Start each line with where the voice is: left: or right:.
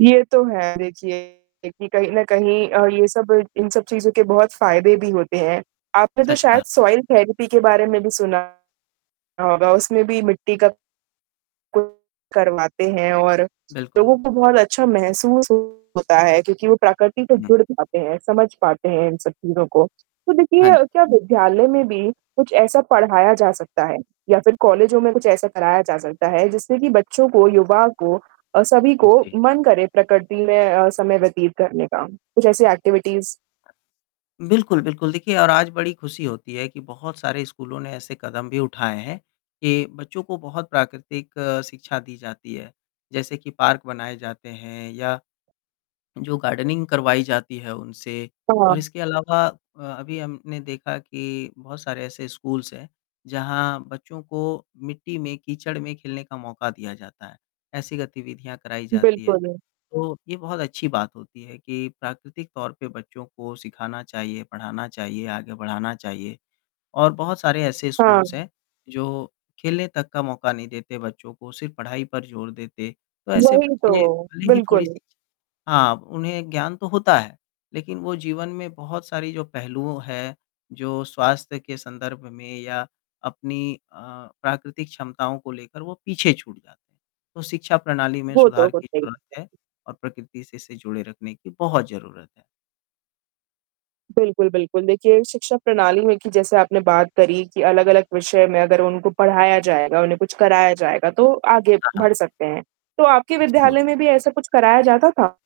right: ये तो है देखिए कि कहीं न कहीं अ, ये सब इन सब चीज़ों के बहुत फ़ायदे भी होते हैं। आपने तो
left: सच
right: शायद
left: कहा।
right: सॉइल थेरेपी के बारे में भी सुना होगा, उसमें भी मिट्टी का करवाते हैं और
left: बिल्कुल।
right: लोगों को बहुत अच्छा महसूस होता है क्योंकि वो प्रकृति से
left: हुँ।
right: जुड़ पाते हैं, समझ पाते हैं इन सब चीज़ों को। तो
left: हाँ
right: देखिए
left: जी।
right: क्या विद्यालय में भी कुछ ऐसा पढ़ाया जा सकता है या फिर कॉलेजों में कुछ ऐसा कराया जा सकता है? जिससे कि बच्चों को, युवा को अ, सभी को
left: जी।
right: मन करे प्रकृति में अ, समय व्यतीत करने का कुछ ऐसी एक्टिविटीज़
left: बिल्कुल, बिल्कुल। देखिए और आज बड़ी खुशी होती है कि बहुत सारे स्कूलों ने ऐसे कदम भी उठाए हैं कि बच्चों को बहुत प्राकृतिक शिक्षा दी जाती है। जैसे कि पार्क बनाए जाते हैं या जो गार्डनिंग करवाई जाती है उनसे। और
right: हाँ।
left: इसके अलावा अ, अभी हमने देखा कि बहुत सारे ऐसे स्कूल्स हैं जहाँ बच्चों को मिट्टी में, कीचड़ में खेलने का मौका दिया जाता है, ऐसी गतिविधियाँ कराई जाती हैं।
right: बिल्कुल।
left: तो ये बहुत अच्छी बात होती है कि प्राकृतिक तौर पे बच्चों को सिखाना चाहिए, पढ़ाना चाहिए, आगे बढ़ाना चाहिए। और बहुत सारे ऐसे
right: हाँ।
left: स्कूल्स हैं जो खेलने तक का मौका नहीं देते बच्चों को सिर्फ़ पढ़ाई पर ज़ोर देते। तो ऐसे
right: वही
left: बच्चे
right: तो,
left: भले ही
right: बिल्कुल।
left: थोड़ी-सी शिक्षा हाँ, उन्हें ज्ञान तो होता है। लेकिन वो जीवन में बहुत सारी जो पहलू हैं जो स्वास्थ्य के संदर्भ में या अपनी अ, प्राकृतिक क्षमताओं को लेकर वो पीछे छूट जाता है। तो शिक्षा प्रणाली में
right: वो तो
left: सुधार की
right: होता ही होगा।
left: ज़रूरत है और प्रकृति से इसे जुड़े रखने की बहुत ज़रूरत है।
right: बिल्कुल, बिल्कुल। देखिए शिक्षा प्रणाली में कि जैसे आपने बात करी कि अलग-अलग विषय में अगर उनको पढ़ाया जाएगा, उन्हें कुछ कराया जाएगा तो आगे
left: हाँ, हाँ।
right: बढ़ सकते हैं। तो आपके
left: ज़रूर।
right: विद्यालय में भी ऐसा कुछ कराया जाता था?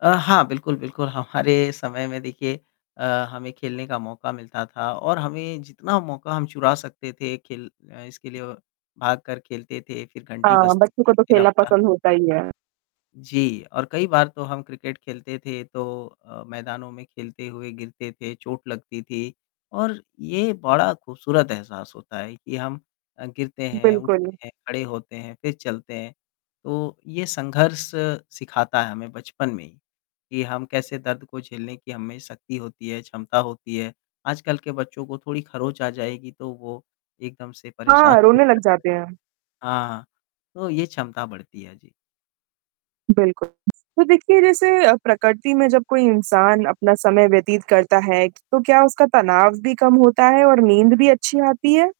left: अ, हाँ बिल्कुल, बिल्कुल हमारे समय में देखिए। अ, हमें खेलने का मौका मिलता था और हमें जितना मौका हम चुरा सकते थे खेल इसके लिए औ भाग कर खेलते थे फिर घंटी
right: हाँ,
left: बजती
right: बच्चों को
left: थी
right: तो
left: फिर
right: खेलना
left: आपका
right: पसंद होता ही है।
left: जी और कई बार तो हम क्रिकेट खेलते थे तो अ, मैदानों में खेलते हुए गिरते थे, चोट लगती थी। और ये बड़ा खूबसूरत एहसास होता है कि हम अ, गिरते हैं, उठते
right: बिल्कुल।
left: हैं, खड़े होते हैं, फिर चलते हैं। तो ये संघर्ष सिखाता है हमें बचपन में ही कि हम कैसे दर्द को झेलने की हममें शक्ति होती है, क्षमता होती है। आजकल के बच्चों को थोड़ी खरोंच आ जाएगी तो वो एकदम से परेशान
right: हाँ, रोने लग जाते हैं।
left: [unintelligible] हाँ, हाँ। तो ये क्षमता बढ़ती है। जी।
right: बिल्कुल। तो देखिए जैसे अ, प्रकृति में जब कोई इंसान अपना समय व्यतीत करता है तो क्या उसका तनाव भी कम होता है और नींद भी अच्छी आती है?